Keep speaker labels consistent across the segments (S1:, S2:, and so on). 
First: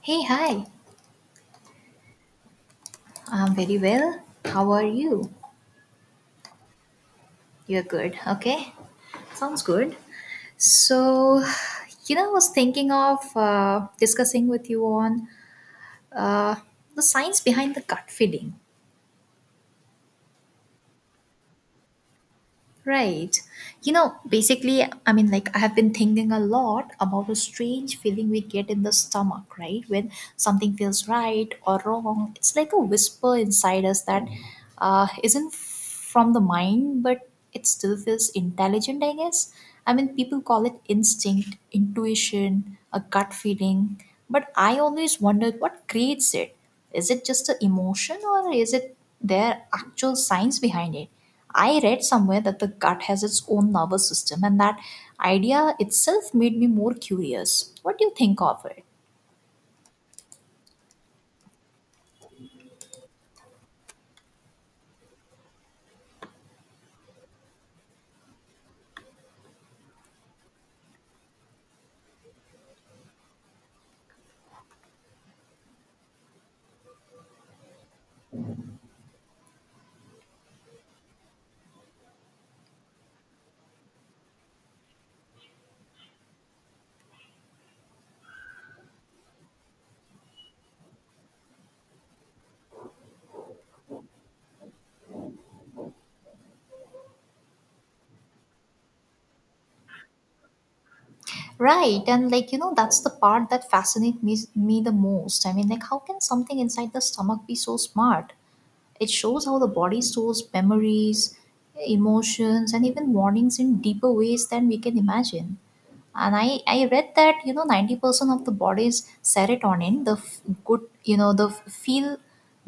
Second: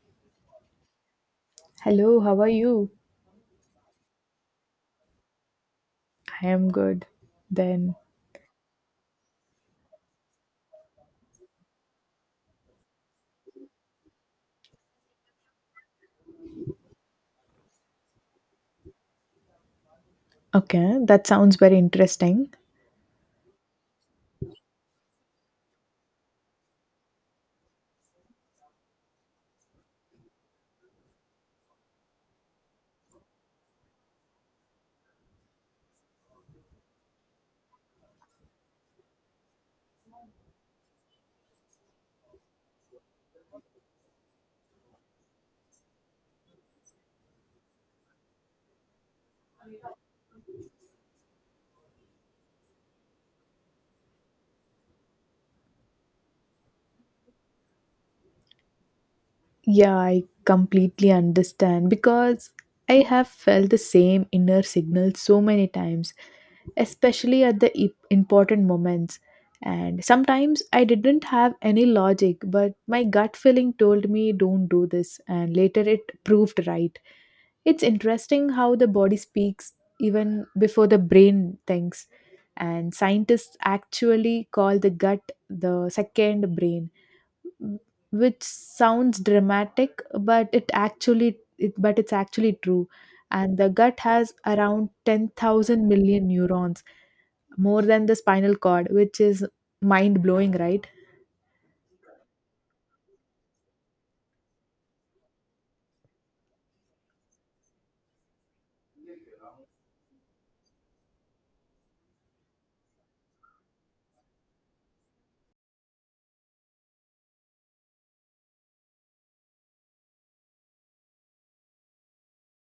S1: Hey, hi.
S2: Hello, how are you?
S1: I'm very well. How are you?
S2: I am good.
S1: You're
S2: Then,
S1: good. Okay. Sounds good. So, you know, I was thinking of discussing with you on uh, the science behind the gut feeling.
S2: okay, that sounds very interesting.
S1: Right. You know, basically, I mean, like, I have been thinking a lot about a strange feeling we get in the stomach, right? When something feels right or wrong, it's like a whisper inside us that isn't from the mind, but it still feels intelligent, I guess. I mean, people call it instinct, intuition, a gut feeling, but I always wondered what creates it. Is it just an emotion or is it there actual science behind it? I read somewhere that the gut has its own nervous system, and that idea itself made me more curious. What do you think of it?
S2: Yeah, I completely understand because I have felt the same inner signal so many times, especially at the important moments. And sometimes I didn't have any logic, but my gut feeling told me don't do this, and later it proved right. It's interesting how the body speaks even before the brain thinks, and scientists actually call the gut the second brain, which sounds dramatic but it's actually true. And the gut has around 10,000 million neurons, more than the spinal cord, which is mind blowing, right?
S1: Right, and like you know, that's the part that fascinates me the most. I mean, like, how can something inside the stomach be so smart? It shows how the body stores memories, emotions, and even warnings in deeper ways than we can imagine. And I read that you know 90% of the body's serotonin, the f- good you know the f- feel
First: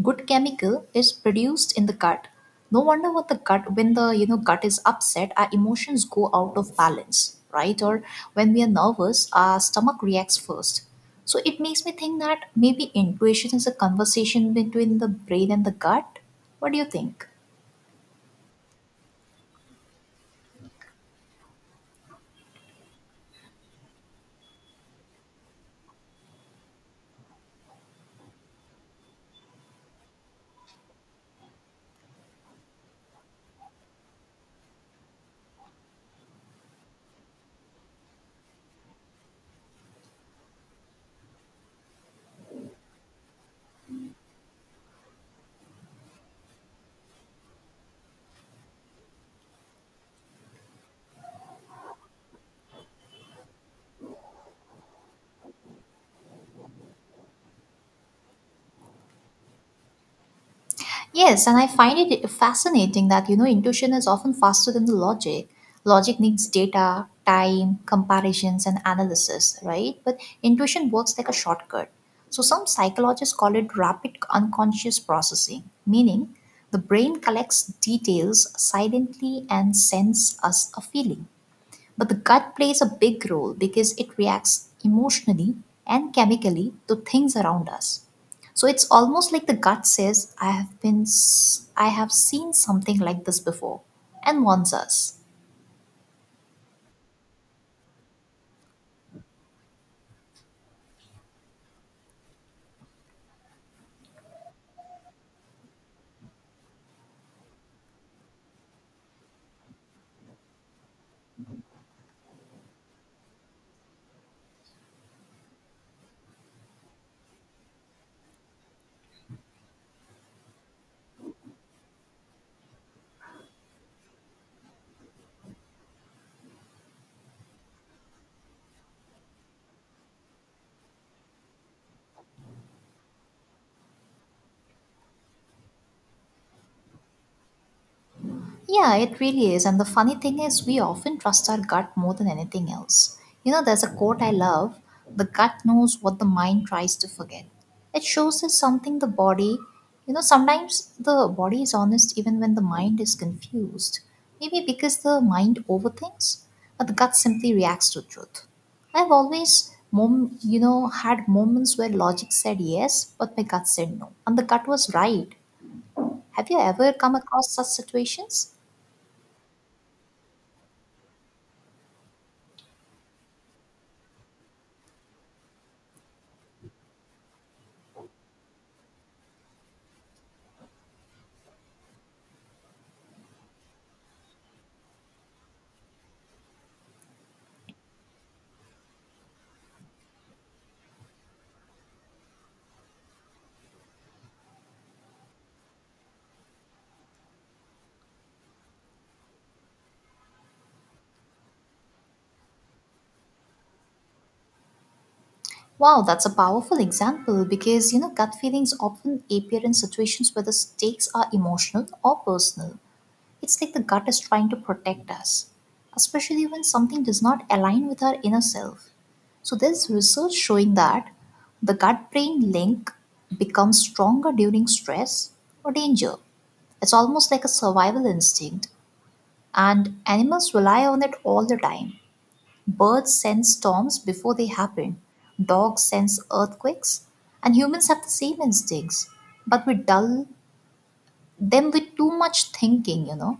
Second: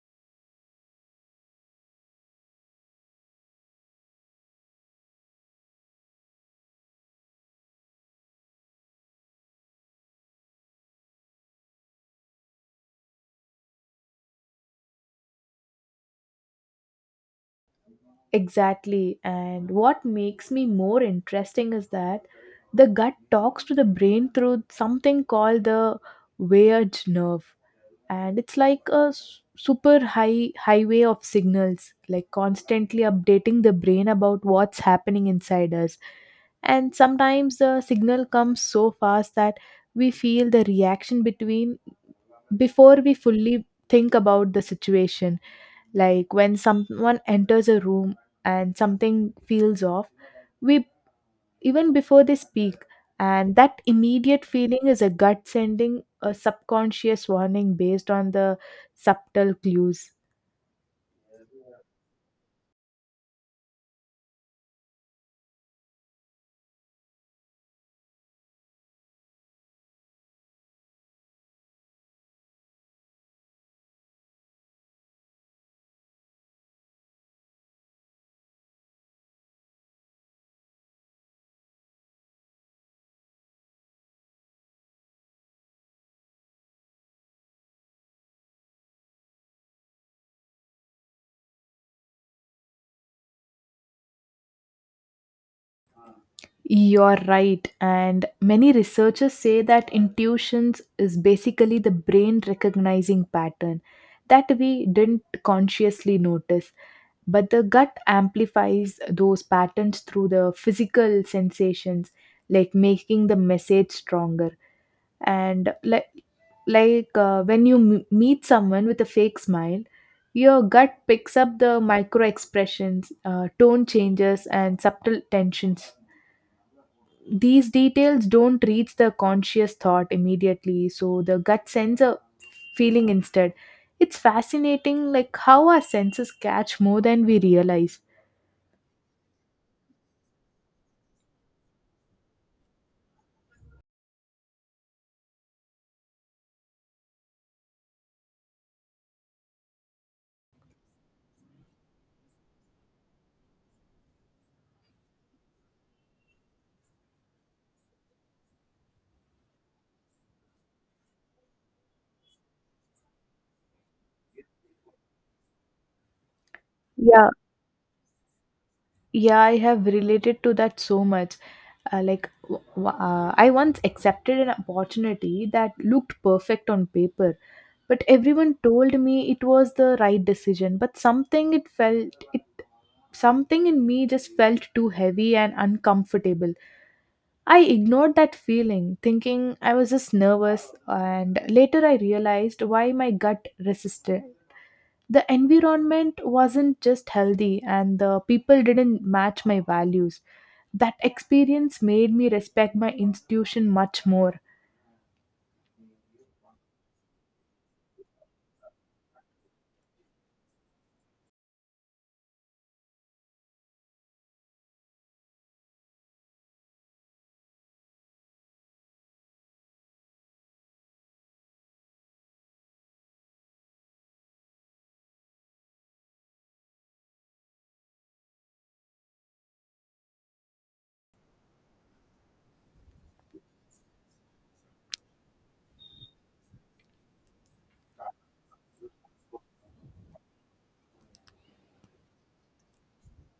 S1: good chemical, is produced in the gut. No wonder, what the gut when the gut is upset, our emotions go out of balance, right? Or when we are nervous, our stomach reacts first. So it makes me think that maybe intuition is a conversation between the brain and the gut. What do you think?
S2: Exactly. And what makes me more interesting is that the gut talks to the brain through something called the vagus nerve. And it's like a super highway of signals, like constantly updating the brain about what's happening inside us. And sometimes the signal comes so fast that we feel the reaction between before we fully think about the situation, like when someone enters a room and something feels off, we, even before they speak. And that immediate feeling is a gut sending a subconscious warning based on the subtle clues.
S1: Yes, and I find it fascinating that intuition is often faster than the logic. Logic needs data, time, comparisons, and analysis, right? But intuition works like a shortcut. So some psychologists call it rapid unconscious processing, meaning the brain collects details silently and sends us a feeling. But the gut plays a big role because it reacts emotionally and chemically to things around us. So it's almost like the gut says, I have I have seen something like this before and warns us.
S2: You're right. And many researchers say that intuitions is basically the brain recognizing pattern that we didn't consciously notice. But the gut amplifies those patterns through the physical sensations, like making the message stronger. And like When you meet someone with a fake smile, your gut picks up the micro expressions, tone changes, and subtle tensions. These details don't reach the conscious thought immediately, so the gut sends a feeling instead. It's fascinating like how our senses catch more than we realize.
S1: Yeah, it really is. And the funny thing is, we often trust our gut more than anything else. There's a quote I love: the gut knows what the mind tries to forget. It shows us something the body, sometimes the body is honest even when the mind is confused. Maybe because the mind overthinks, but the gut simply reacts to truth. I've always, had moments where logic said yes, but my gut said no. And the gut was right. Have you ever come
S2: Yeah,
S1: across such situations?
S2: yeah I have related to that so much. Like I once accepted an opportunity that looked perfect on paper. But everyone told me it was the right decision, but something in me just felt too heavy and uncomfortable. I ignored that feeling thinking I was just nervous, and later I realized why my gut resisted. The environment wasn't just healthy and the people didn't match my values. That experience made me respect my institution much more.
S1: Wow, that's a powerful example because gut feelings often appear in situations where the stakes are emotional or personal. It's like the gut is trying to protect us, especially when something does not align with our inner self. So there's research showing that the gut-brain link becomes stronger during stress or danger. It's almost like a survival instinct, and animals rely on it all the time. Birds sense storms before they happen, dogs sense earthquakes, and humans have the same instincts, but we dull them with too much thinking.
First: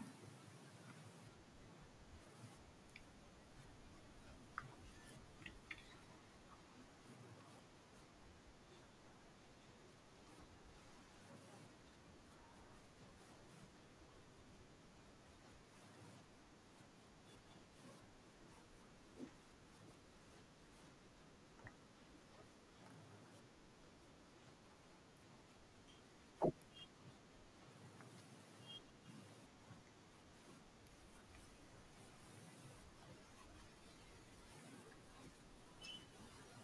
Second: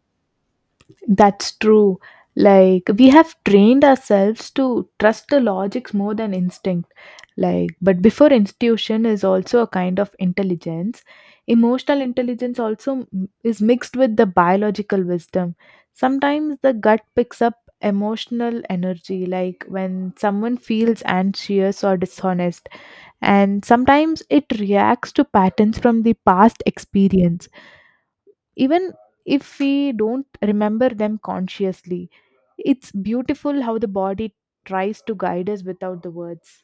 S2: That's true. Like we have trained ourselves to trust the logics more than instinct. Like, but before, institution is also a kind of intelligence. Emotional intelligence also is mixed with the biological wisdom. Sometimes the gut picks up emotional energy, like when someone feels anxious or dishonest, and sometimes it reacts to patterns from the past experience, even if we don't remember them consciously. It's beautiful how the body tries to guide us without the words.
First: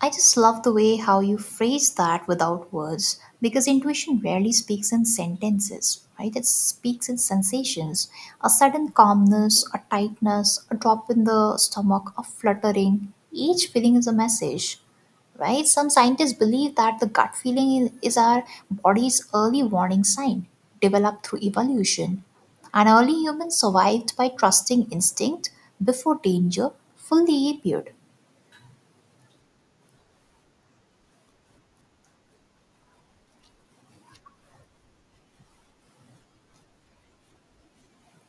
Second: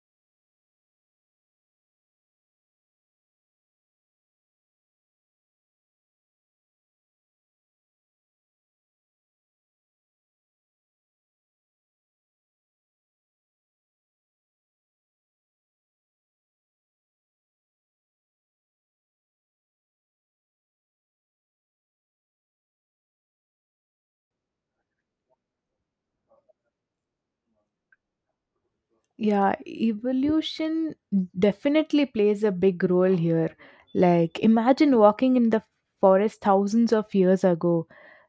S1: I just love the way how you phrase that without words, because intuition rarely speaks in sentences, right? It speaks in sensations: a sudden calmness, a tightness, a drop in the stomach, a fluttering. Each feeling is a message, right? Some scientists believe that the gut feeling is our body's early warning sign, developed through evolution. And early humans survived by trusting instinct before danger fully appeared.
S2: Yeah, evolution definitely plays a big role here. Like imagine walking in the forest thousands of years ago,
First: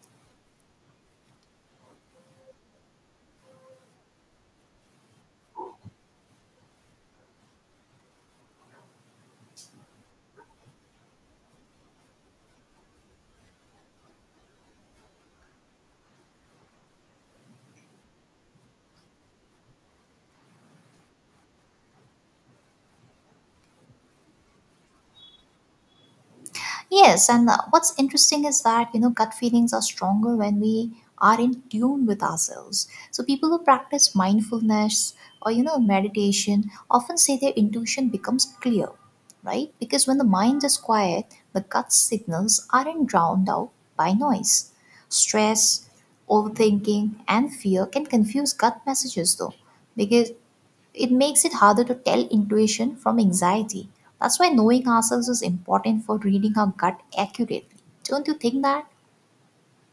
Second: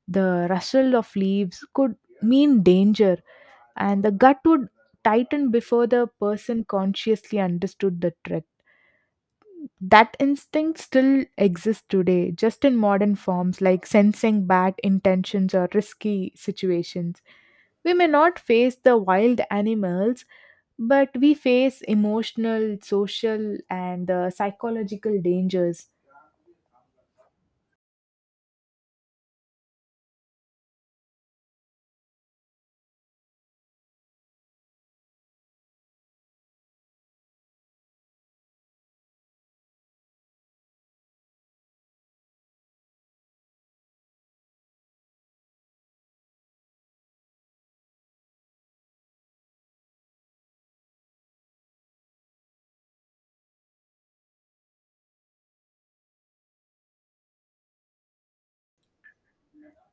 S2: the rustle of leaves could mean danger, and the gut would tighten before the person consciously understood the trick. That instinct still exists today, just in modern forms like sensing bad intentions or risky situations. We may not face the wild animals, but we face emotional, social, and psychological dangers.
S1: Yes, and what's interesting is that gut feelings are stronger when we are in tune with ourselves. So people who practice mindfulness or meditation often say their intuition becomes clear, right? Because when the mind is quiet, the gut signals aren't drowned out by noise. Stress, overthinking, and fear can confuse gut messages though, because it makes it harder to tell intuition from anxiety. That's why knowing ourselves is important for reading our gut accurately. Don't you think that?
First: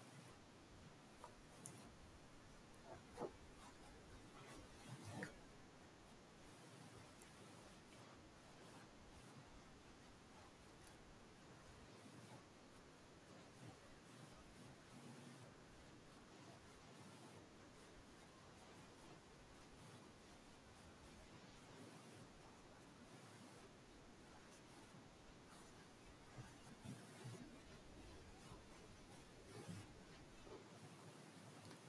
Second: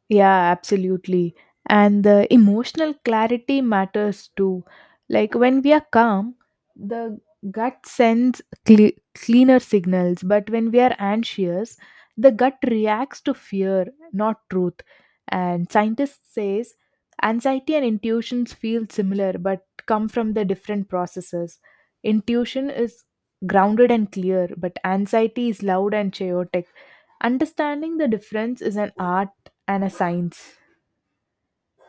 S2: Yeah, absolutely. And the emotional clarity matters too. Like when we are calm, the gut sends cleaner signals, but when we are anxious, the gut reacts to fear, not truth. And scientists says anxiety and intuitions feel similar but come from the different processes. Intuition is grounded and clear, but anxiety is loud and chaotic. Understanding the difference is an art and a science.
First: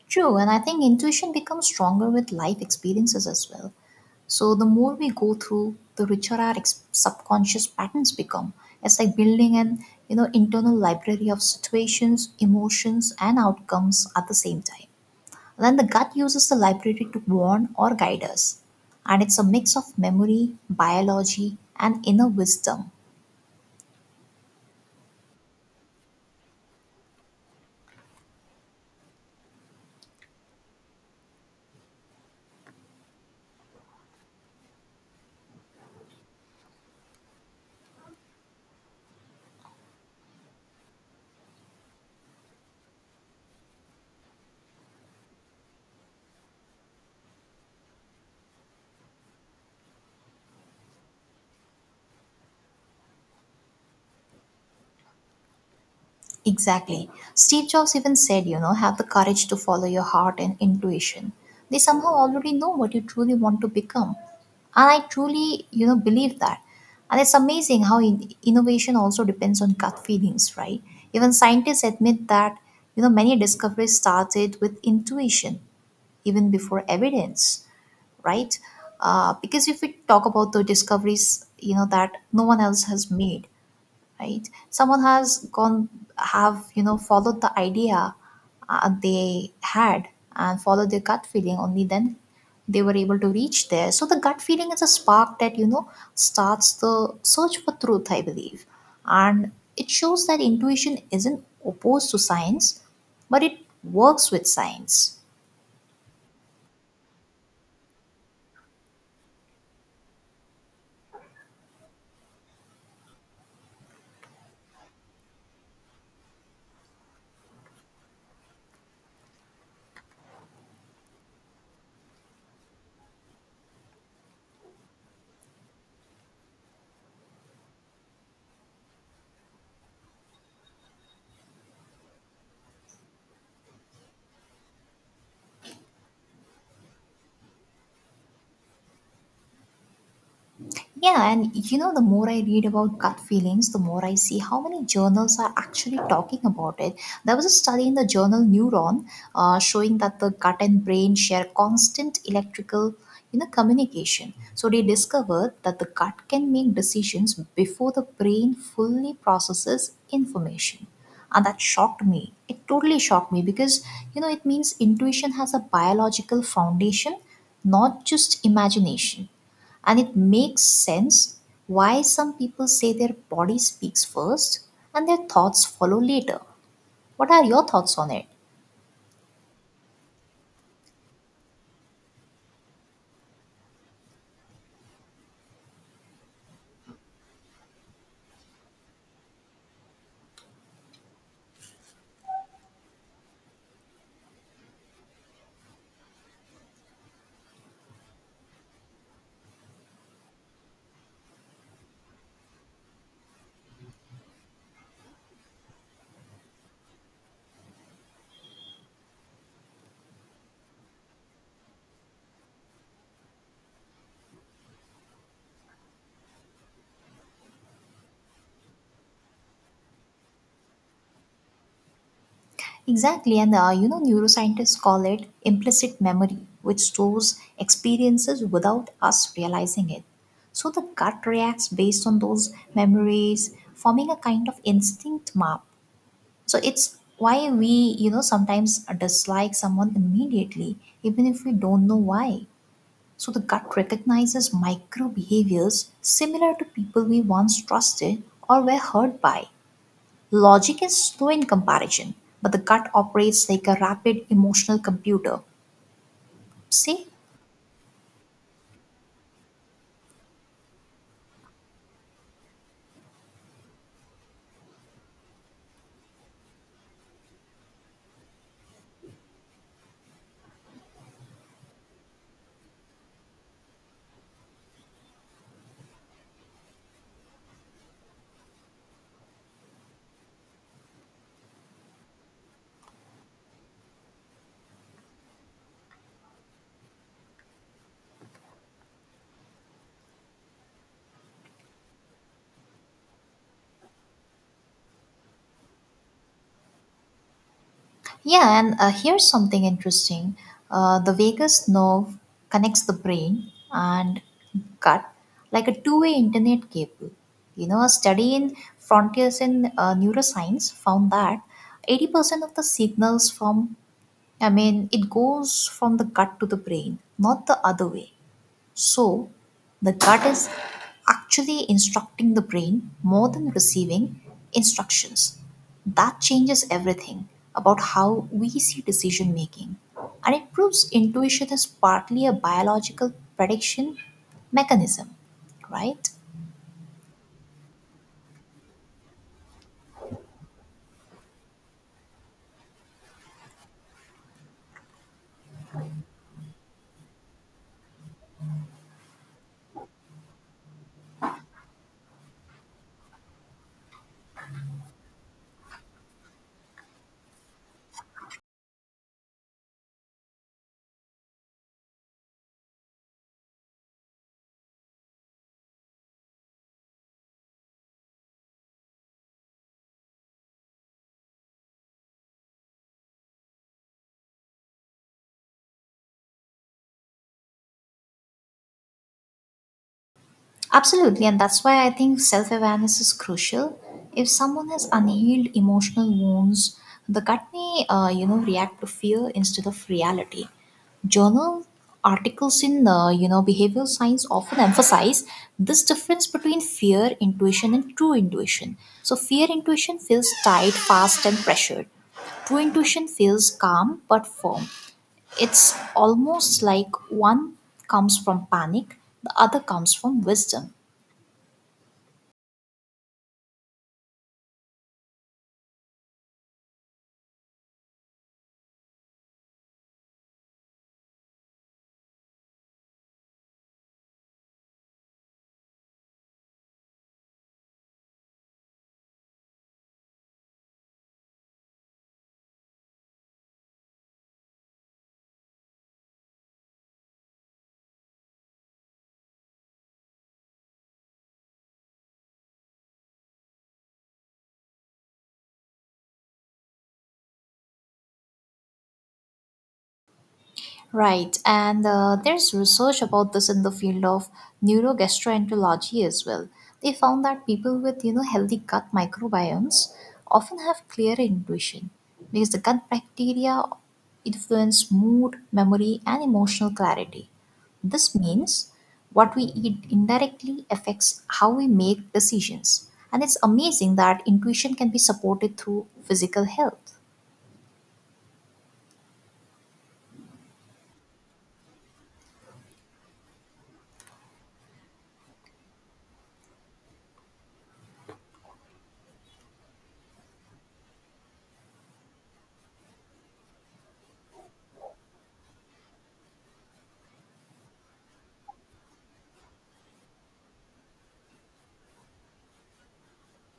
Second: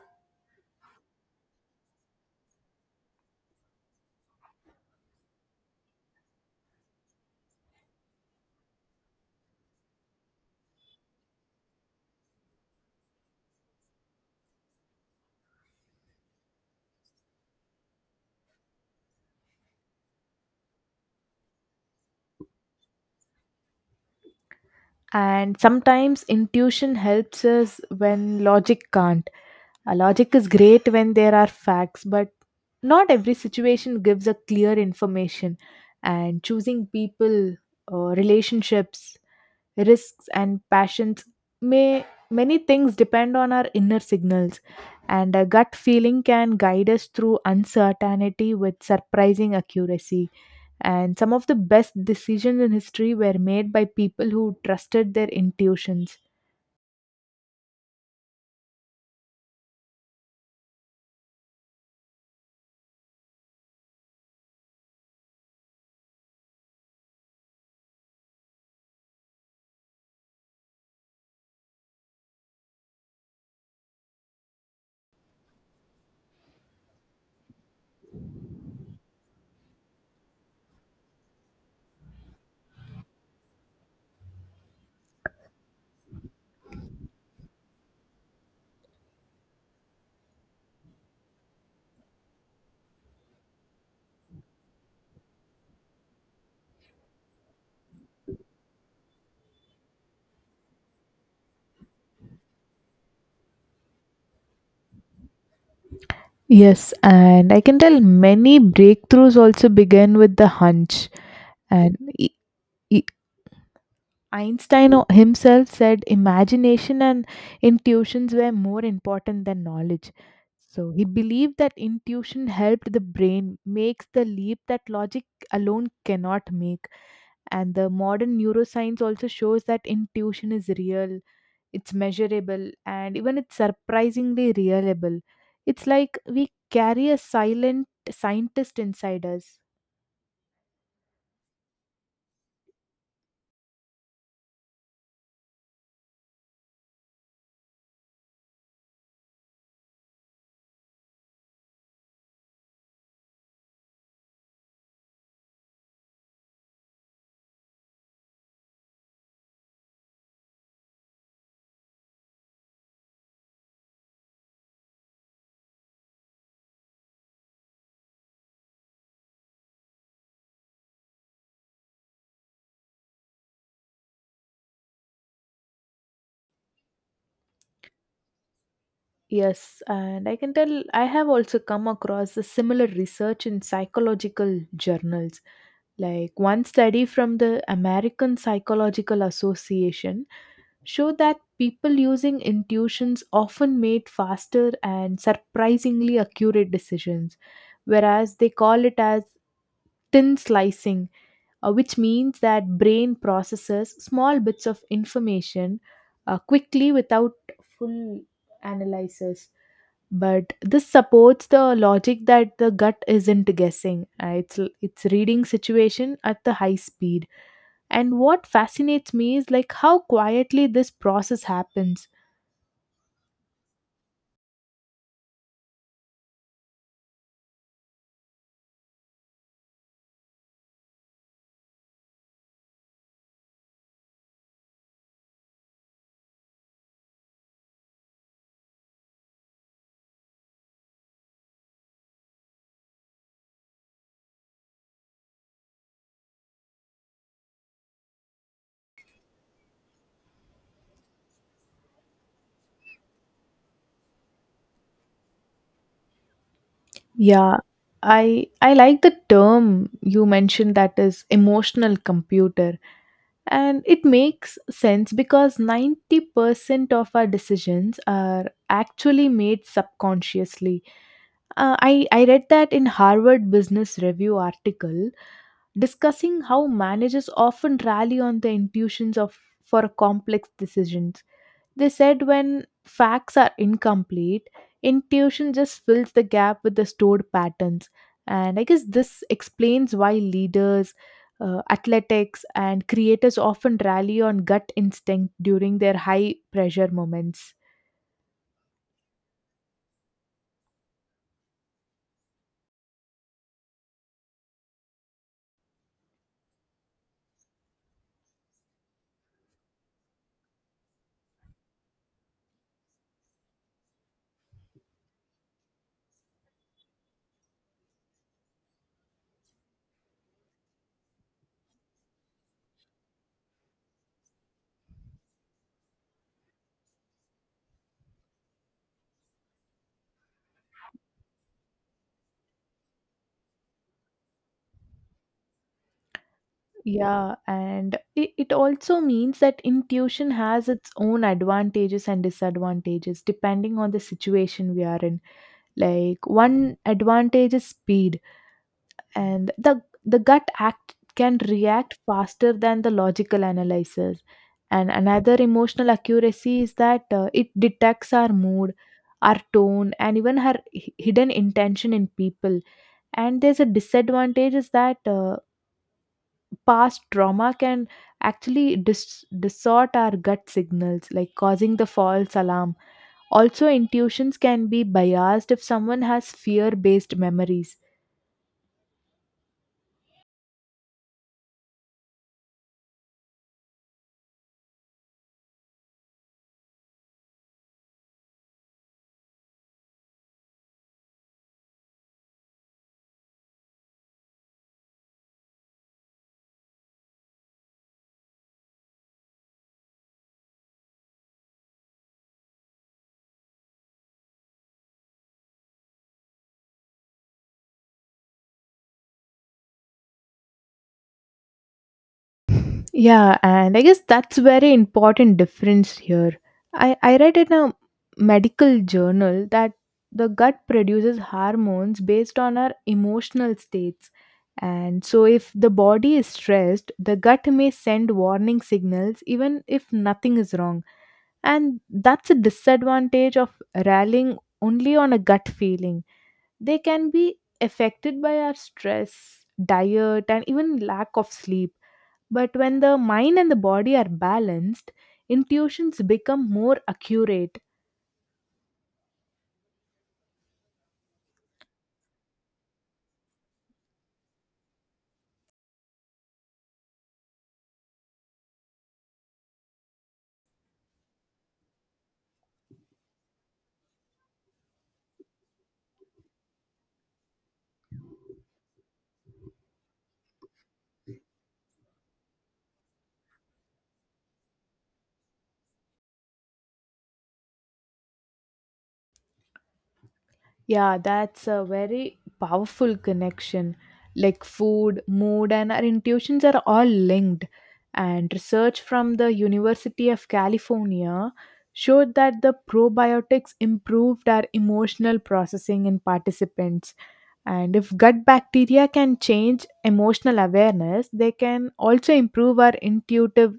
S1: True, and I think intuition becomes stronger with life experiences as well. So the more we go through, the richer our subconscious patterns become. It's like building an internal library of situations, emotions, and outcomes at the same time. Then the gut uses the library to warn or guide us. And it's a mix of memory, biology, and inner wisdom.
S2: And sometimes intuition helps us when logic can't. Logic is great when there are facts, but not every situation gives a clear information. And choosing people, relationships, risks, and passions, may many things depend on our inner signals. And a gut feeling can guide us through uncertainty with surprising accuracy. And some of the best decisions in history were made by people who trusted their intuitions.
S1: Exactly. Steve Jobs even said, have the courage to follow your heart and intuition. They somehow already know what you truly want to become. And I truly, believe that. And it's amazing how innovation also depends on gut feelings, right? Even scientists admit that, many discoveries started with intuition even before evidence. Right? Because if we talk about the discoveries, that no one else has made, right? Someone has gone, have, followed the idea they had and followed their gut feeling, only then they were able to reach there. So the gut feeling is a spark that, starts the search for truth, I believe. And it shows that intuition isn't opposed to science, but it works with science.
S2: Yes, and I can tell many breakthroughs also began with the hunch. And e- Einstein himself said imagination and intuitions were more important than knowledge. So he believed that intuition helped the brain makes the leap that logic alone cannot make. And the modern neuroscience also shows that intuition is real. It's measurable and even it's surprisingly reliable. It's like we carry a silent scientist inside us.
S1: Yeah, and the more I read about gut feelings, the more I see how many journals are actually talking about it. There was a study in the journal Neuron showing that the gut and brain share constant electrical, communication. So they discovered that the gut can make decisions before the brain fully processes information. And that shocked me. It totally shocked me because, it means intuition has a biological foundation, not just imagination. And it makes sense why some people say their body speaks first and their thoughts follow later. What are your thoughts on it?
S2: Yes, and I can tell I have also come across a similar research in psychological journals. Like one study from the American Psychological Association showed that people using intuitions often made faster and surprisingly accurate decisions, whereas they call it as thin slicing, which means that brain processes small bits of information quickly without full analysis. But this supports the logic that the gut isn't guessing. It's reading situation at the high speed. And what fascinates me is like how quietly this process happens.
S1: Exactly, and neuroscientists call it implicit memory, which stores experiences without us realizing it. So the gut reacts based on those memories, forming a kind of instinct map. So it's why we, sometimes dislike someone immediately, even if we don't know why. So the gut recognizes micro behaviors similar to people we once trusted or were hurt by. Logic is slow in comparison, but the gut operates like a rapid emotional computer. See?
S2: Yeah, i I like the term you mentioned, that is emotional computer. And it makes sense because 90% of our decisions are actually made subconsciously. Uh, I read that in harvard business review article discussing how managers often rally on the intuitions of for complex decisions. They said when facts are incomplete, intuition just fills the gap with the stored patterns. And I guess this explains why leaders, athletics, and creators often rally on gut instinct during their high pressure moments.
S1: Yeah, and here's something interesting. The vagus nerve connects the brain and gut like a two-way internet cable. A study in Frontiers in Neuroscience found that 80% of the signals from, I mean, it goes from the gut to the brain, not the other way. So, the gut is actually instructing the brain more than receiving instructions. That changes everything about how we see decision making. And it proves intuition is partly a biological prediction mechanism, right?
S2: Yeah, and it also means that intuition has its own advantages and disadvantages depending on the situation we are in. Like, one advantage is speed, and the gut act can react faster than the logical analysis. And another, emotional accuracy, is that it detects our mood, our tone, and even her hidden intention in people. And there's a disadvantage is that, past trauma can actually distort our gut signals, like causing the false alarm. Also intuitions can be biased if someone has fear based memories.
S1: Absolutely, and that's why I think self awareness is crucial. If someone has unhealed emotional wounds, the gut may, react to fear instead of reality. Journal articles in, behavioral science often emphasize this difference between fear intuition and true intuition. So, fear intuition feels tight, fast, and pressured. True intuition feels calm but firm. It's almost like one comes from panic, the other comes from wisdom.
S2: Yeah, and I guess that's very important difference here. I read in a medical journal that the gut produces hormones based on our emotional states. And so if the body is stressed, the gut may send warning signals even if nothing is wrong. And that's a disadvantage of rallying only on a gut feeling. They can be affected by our stress, diet, and even lack of sleep. But when the mind and the body are balanced, intuitions become more accurate.
S1: Right, and there's research about this in the field of neurogastroenterology as well. They found that people with healthy gut microbiomes often have clearer intuition because the gut bacteria influence mood, memory, and emotional clarity. This means what we eat indirectly affects how we make decisions, and it's amazing that intuition can be supported through physical health.
S2: Yeah, that's a very powerful connection. Like food, mood, and our intuitions are all linked. And research from the University of California showed that the probiotics improved our emotional processing in participants. And if gut bacteria can change emotional awareness, they can also improve our intuitive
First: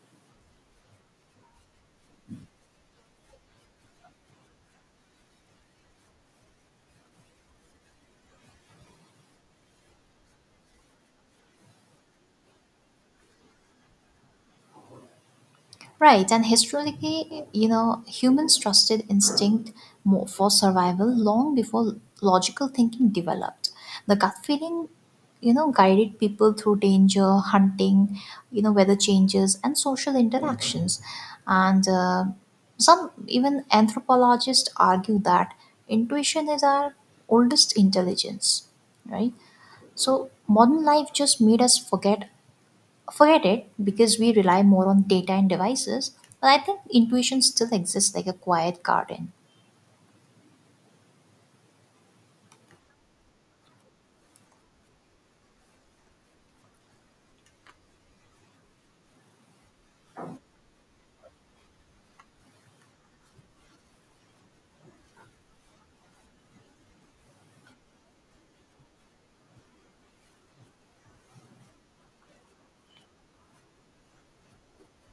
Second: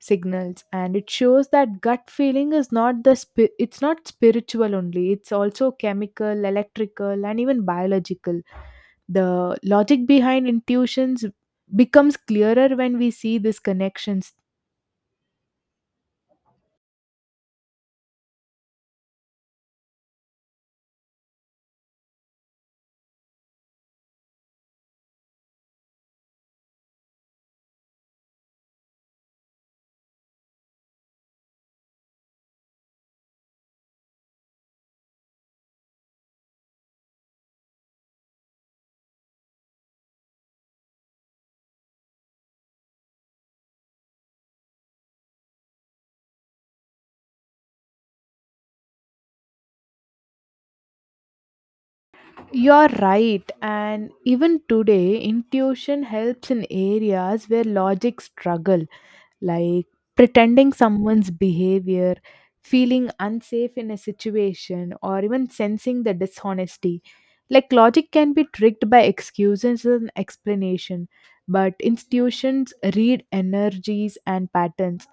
S2: signals. And it shows that gut feeling is not the it's not spiritual only, it's also chemical, electrical, and even biological. The logic behind intuitions becomes clearer when we see these connections.
S1: Right, and historically, humans trusted instinct more for survival long before logical thinking developed. The gut feeling, guided people through danger, hunting, weather changes, and social interactions. And some even anthropologists argue that intuition is our oldest intelligence, right? So modern life just made us forget it because we rely more on data and devices, but I think intuition still exists like a quiet garden.
S2: You're right, and even today intuition helps in areas where logic struggle, like pretending someone's behavior, feeling unsafe in a situation, or even sensing the dishonesty. Like logic can be tricked by excuses and explanation, but institutions read energies and patterns.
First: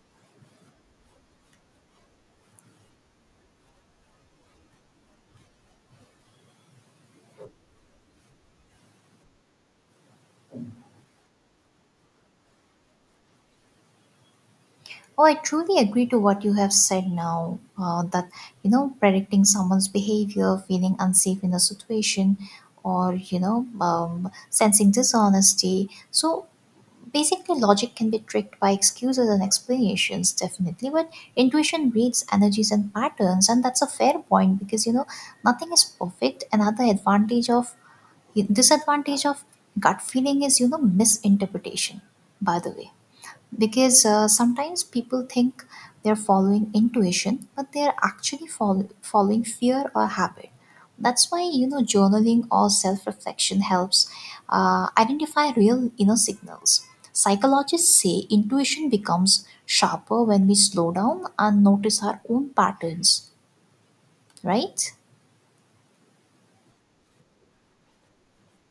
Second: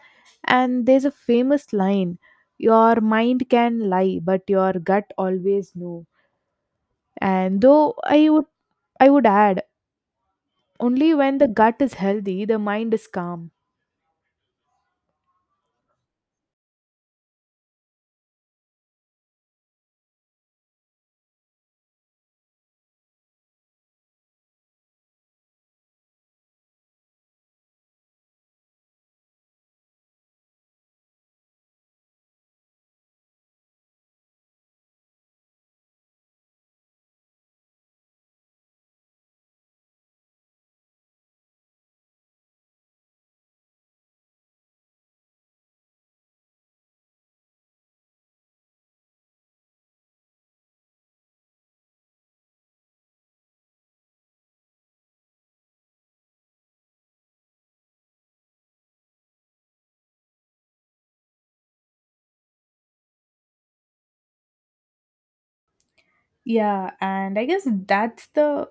S2: And there's a famous line, your mind can lie, but your gut always know. And though I would add, only when the gut is healthy, the mind is calm.
S1: Oh, I truly agree to what you have said now that, predicting someone's behavior, feeling unsafe in a situation, or, sensing dishonesty. So basically, logic can be tricked by excuses and explanations, definitely, but intuition reads energies and patterns, and that's a fair point because, nothing is perfect. Another advantage of disadvantage of gut feeling is misinterpretation, by the way, because sometimes people think they're following intuition but they're actually following fear or habit. That's why journaling or self-reflection helps identify real inner signals. Psychologists say intuition becomes sharper when we slow down and notice our own patterns, right?
S2: Yeah, and I guess that's the,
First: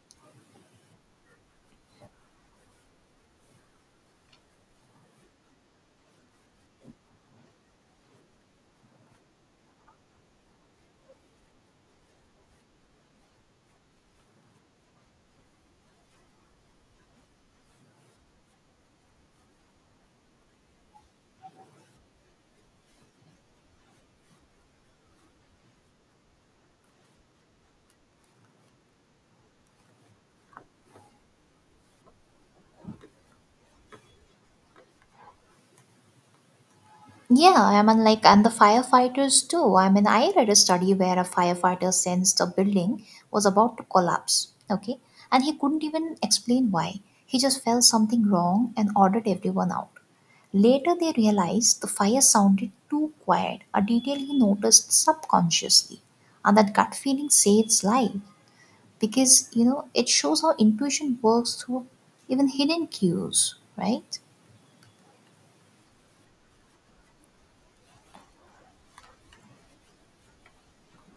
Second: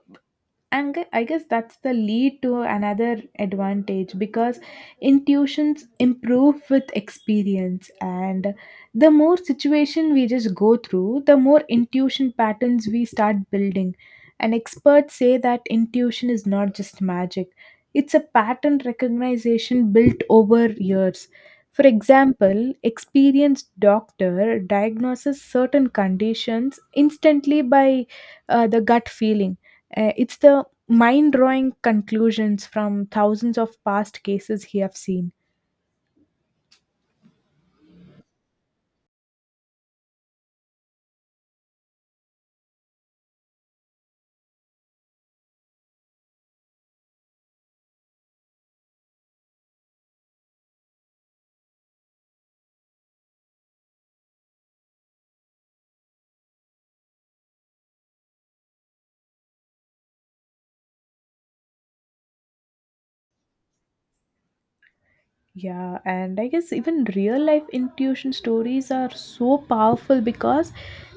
S2: I guess that's the lead to another advantage, because intuitions improve with experience. And the more situation we just go through, the more intuition patterns we start building. And experts say that intuition is not just magic, it's a pattern recognition built over years. For example, experienced doctor diagnoses certain conditions instantly by, the gut feeling. It's the mind drawing conclusions from thousands of past cases he have seen.
S1: Yeah, I mean, like, and the firefighters too. I mean, I read a study where a firefighter sensed the building was about to collapse, okay? And he couldn't even explain why. He just felt something wrong and ordered everyone out. Later, they realized the fire sounded too quiet, a detail he noticed subconsciously. And that gut feeling saves life because it shows how intuition works through even hidden cues, right?
S2: Yeah, and I guess even real life intuition stories are so powerful, because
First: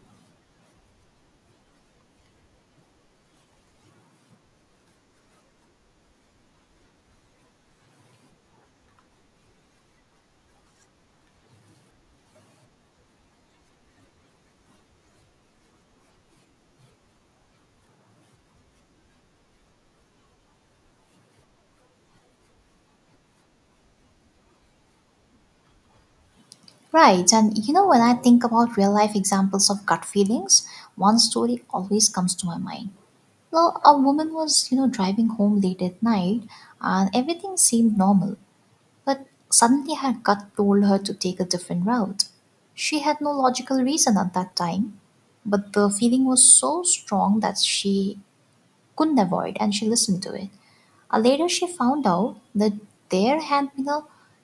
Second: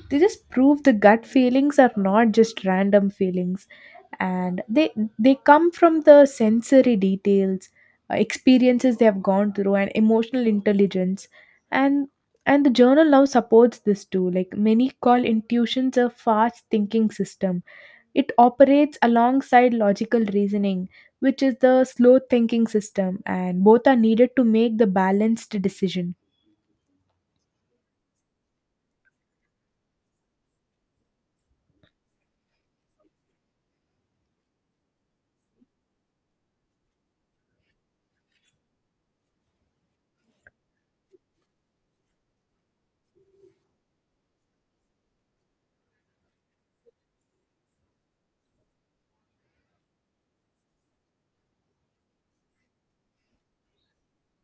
S2: they just prove the gut feelings are not just random feelings. And they come from the sensory details, experiences they have gone through, and emotional intelligence. and and the journal now supports this too. Like many call intuitions a fast thinking system. It operates alongside logical reasoning, which is the slow thinking system, and both are needed to make the balanced decision.
S1: Right, and when I think about real life examples of gut feelings, one story always comes to my mind. Well, a woman was, driving home late at night and everything seemed normal, but suddenly her gut told her to take a different route. She had no logical reason at that time, but the feeling was so strong that she couldn't avoid, and she listened to it. Later, she found out that there had been a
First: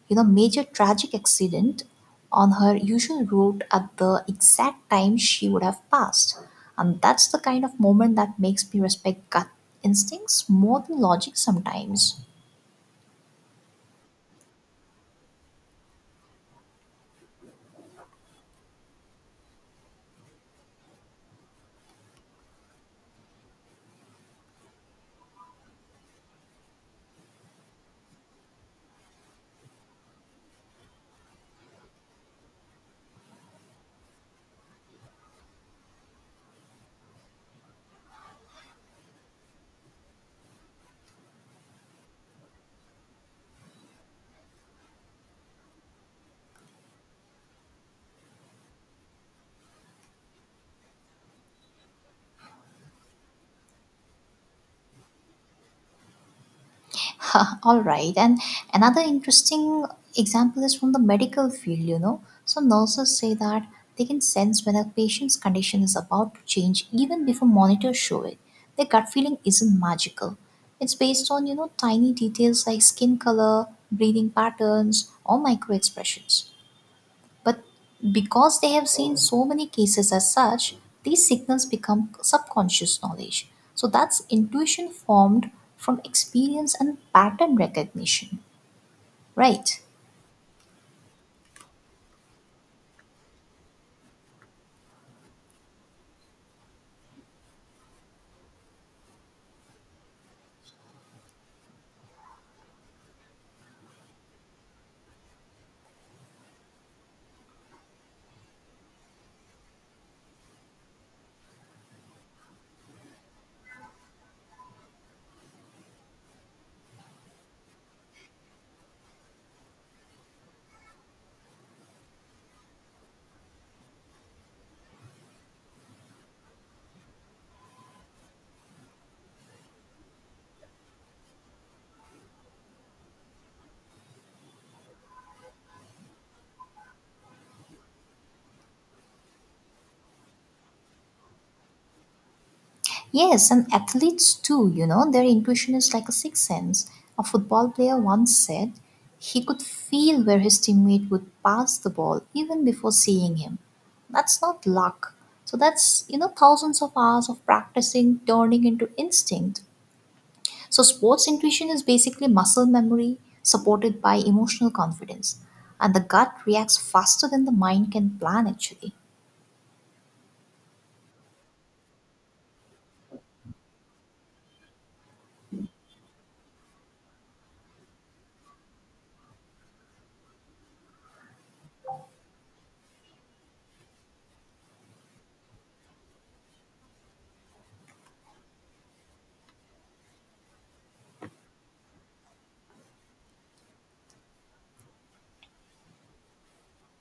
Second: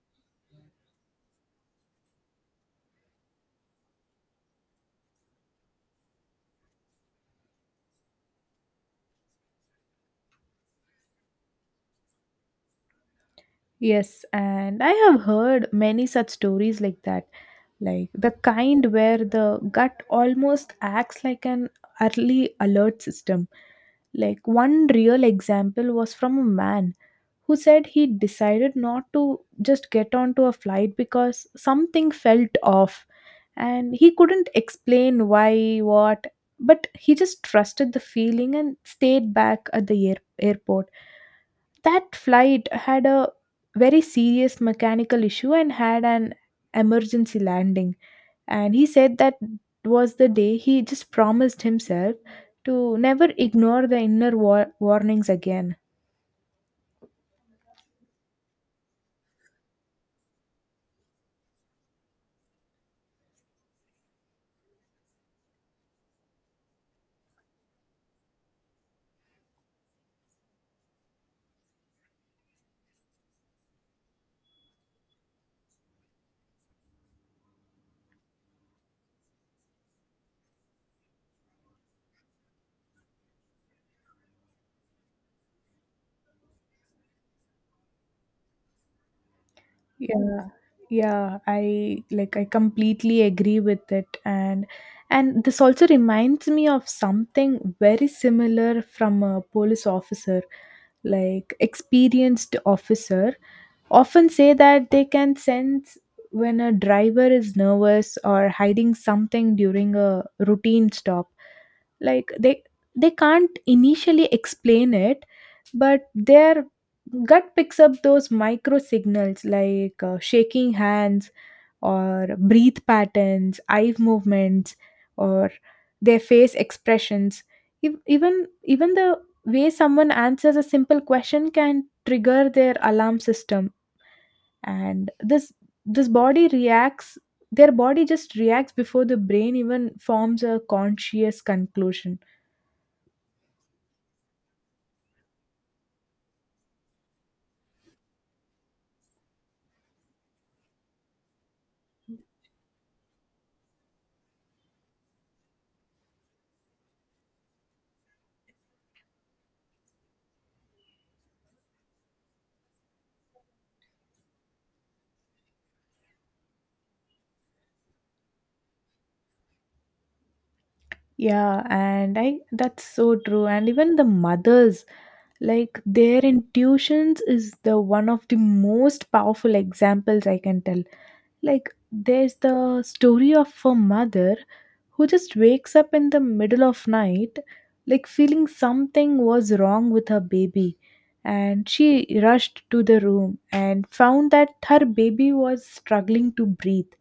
S1: major tragic accident on her usual route at the exact time she would have passed, and that's the kind of moment that makes me respect gut instincts more than logic sometimes.
S2: Yes, and I have heard many such stories like that, like the kind where the gut almost acts like an early alert system. Like one real example was from a man who said he decided not to just get onto a flight because something felt off and he couldn't explain why, what, but he just trusted the feeling and stayed back at the airport. That flight had a very serious mechanical issue and had an emergency landing, and he said that was the day he just promised himself to never ignore the inner warnings again.
S1: All right. And another interesting example is from the medical field, you know. So nurses say that they can sense when a patient's condition is about to change even before monitors show it. Their gut feeling isn't magical. It's based on, tiny details like skin color, breathing patterns, or micro expressions. But because they have seen so many cases as such, these signals become subconscious knowledge. So that's intuition formed from experience and pattern recognition, right?
S2: Yeah, yeah, I completely agree with it, and this also reminds me of something very similar from a police officer, like experienced officer often say that they can sense when a driver is nervous or hiding something during a routine stop. Like they can't initially explain it, but their gut picks up those micro signals like shaking hands or breathe patterns, eye movements, or their face expressions. Even the way someone answers a simple question can trigger their alarm system, and this body reacts, their body just reacts before the brain even forms a conscious conclusion.
S1: Yes, and athletes too, you know, their intuition is like a sixth sense. A football player once said he could feel where his teammate would pass the ball even before seeing him. That's not luck. So that's, thousands of hours of practicing turning into instinct. So sports intuition is basically muscle memory supported by emotional confidence, and the gut reacts faster than the mind can plan actually.
S2: Yeah and i that's so true, and even the mothers, like their intuitions is the one of the most powerful examples I can tell. Like there's the story of a mother who just wakes up in the middle of night, like feeling something was wrong with her baby, and she rushed to the room and found that her baby was struggling to breathe,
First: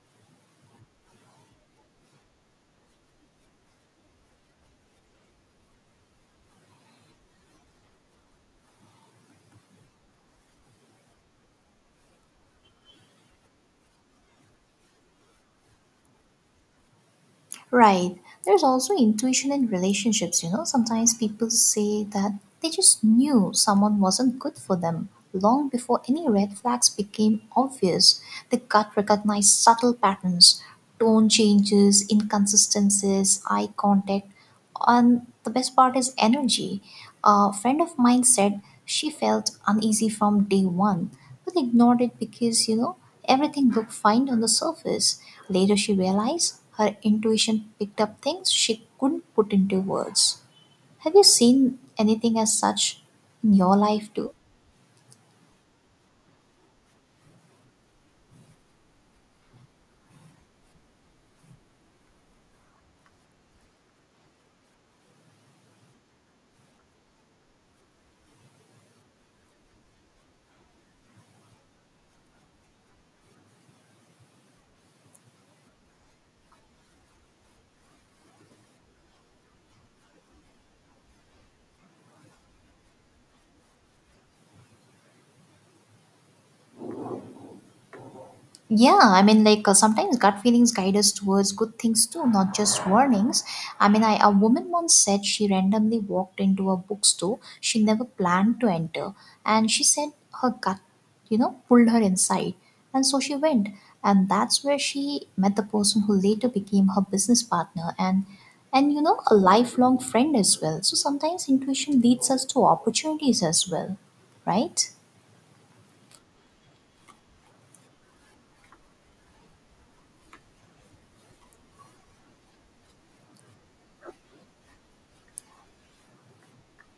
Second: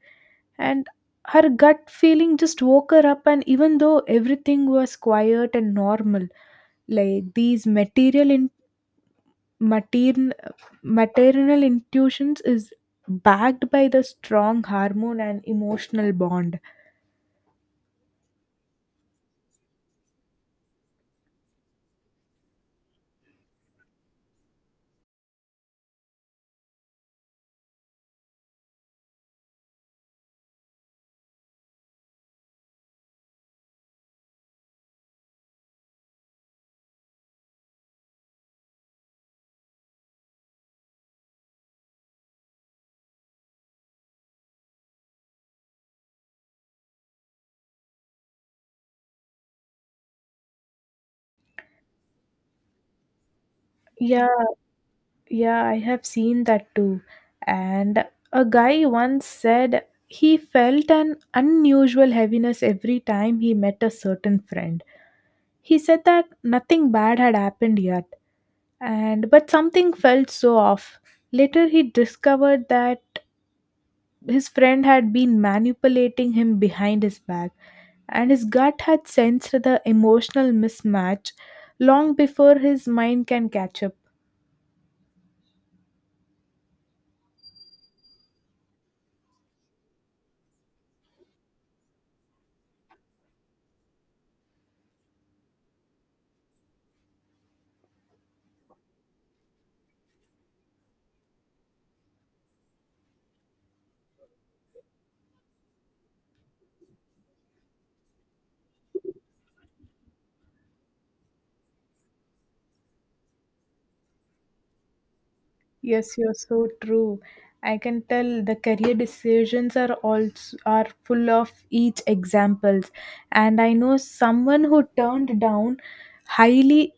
S2: and her gut feeling just woke her up. And even though everything was quiet and normal, like these matern, maternal intuitions is backed by the strong hormone and emotional bond.
S1: Right. There's also intuition in relationships, you know. Sometimes people say that they just knew someone wasn't good for them long before any red flags became obvious. The gut recognized subtle patterns, tone changes, inconsistencies, eye contact, and the best part is energy. A friend of mine said she felt uneasy from day one, but ignored it because, everything looked fine on the surface. Later, she realized her intuition picked up things she couldn't put into words. Have you seen anything as such in your life,
S2: Yeah.
S1: too?
S2: Yeah, I have seen that too. And a guy once said he felt an unusual heaviness every time he met a certain friend. He said that nothing bad had happened yet, and but something felt so off. Later he discovered that his friend had been manipulating him behind his back, and his gut had sensed the emotional mismatch long before his mind can catch up.
S1: Yeah, I mean, like sometimes gut feelings guide us towards good things too, not just warnings. I mean, I, a woman once said she randomly walked into a bookstore she never planned to enter, and she said her gut, pulled her inside, and so she went, and that's where she met the person who later became her business partner, and you know, a lifelong friend as well. So sometimes intuition leads us to opportunities as well, right?
S2: Yes, you're so true. I can tell the career decisions are also are full of each examples. And I know someone who highly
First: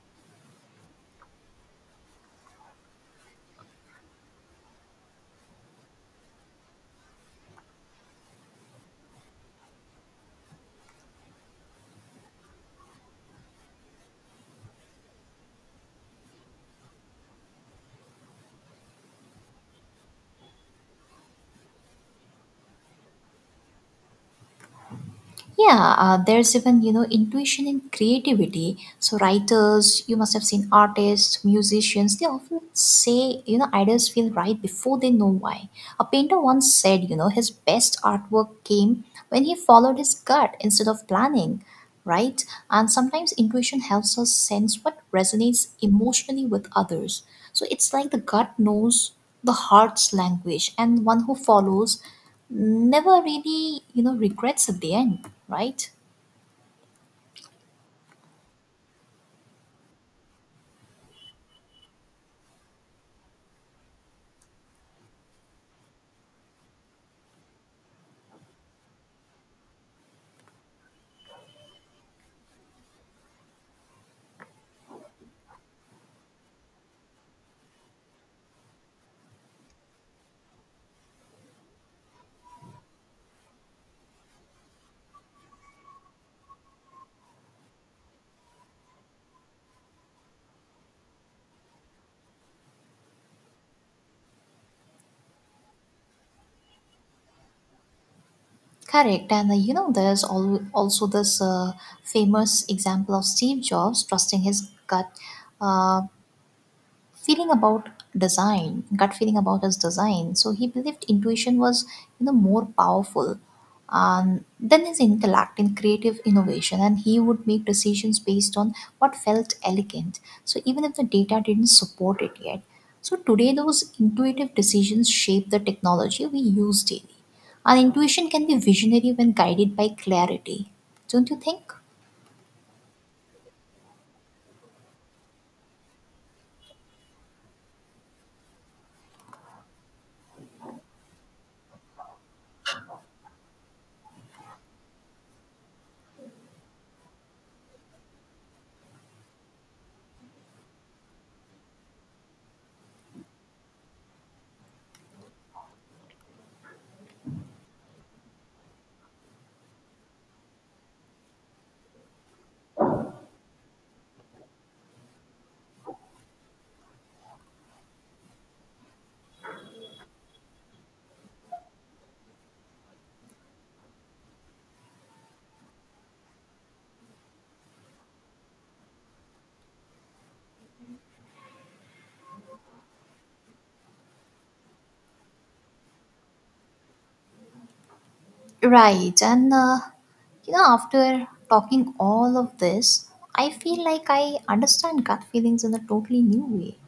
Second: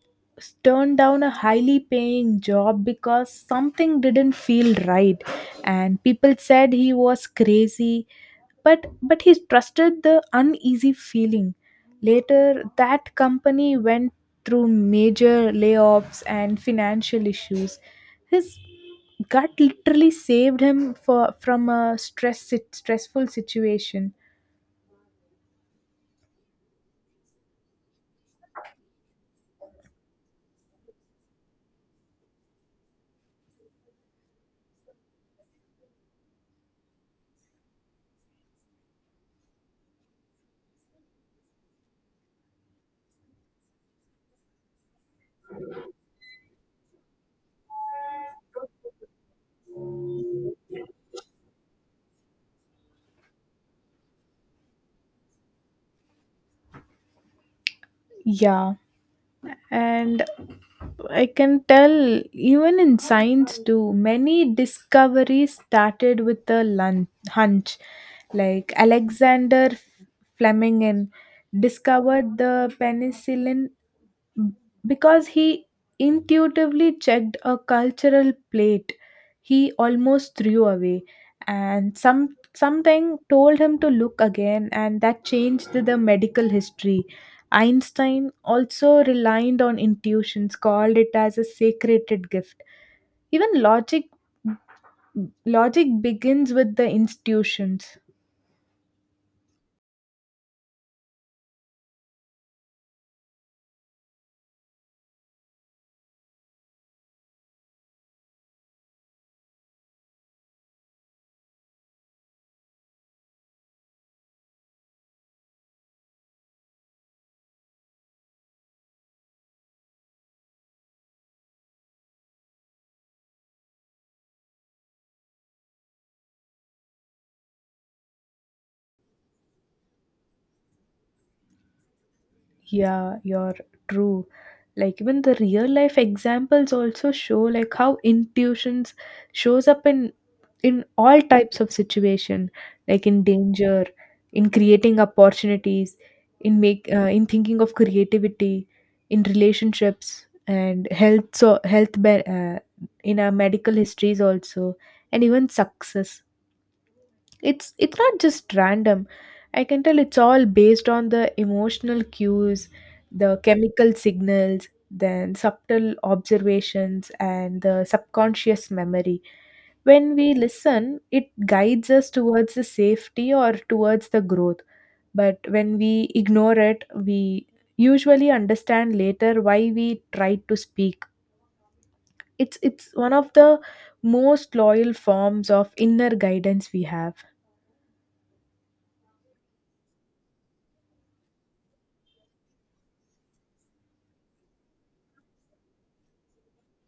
S2: turned down a highly paying job because something didn't feel right, and people said he was crazy, but he trusted the uneasy feeling. Later that company went through major layoffs and financial issues. His gut literally saved him for from a stressful situation.
S1: Yeah, there's even, you know, intuition and creativity. So, writers, you must have seen artists, musicians, they often say, you know, ideas feel right before they know why. A painter once said, his best artwork came when he followed his gut instead of planning, right? And sometimes intuition helps us sense what resonates emotionally with others. So it's like the gut knows the heart's language, and one who follows never really, regrets at the end, right?
S2: Yeah, and I can tell even in science too, many discoveries started with a hunch. Like Alexander Fleming discovered the penicillin B- because he intuitively checked a cultural plate he almost threw away, and something told him to look again, and that changed the medical history. Einstein also relied on intuitions, called it as a sacred gift. Even logic begins with the institutions.
S1: Correct. And you know, there's also this famous example of Steve Jobs trusting his gut. Uh, feeling about design, gut feeling about his design. So he believed intuition was, you know, more powerful than his intellect in creative innovation, and he would make decisions based on what felt elegant, so even if the data didn't support it yet. So today, those intuitive decisions shape the technology we use daily. And intuition can be visionary when guided by clarity, don't you think?
S2: Yeah, you're true. Like even the real life examples also show like how intuitions shows up in all types of situation, like in danger, in creating opportunities, in make in thinking of creativity, in relationships and health. So in our medical histories also, and even success. It's not just random. I can tell it's all based on the emotional cues, the chemical signals, then subtle observations and the subconscious memory. When we listen, it guides us towards the safety or towards the growth, but when we ignore it, we usually understand later why we tried to speak. It's one of the most loyal forms of inner guidance we have.
S1: Right, and you know, after talking all of this, I feel like I understand gut feelings in a totally new way.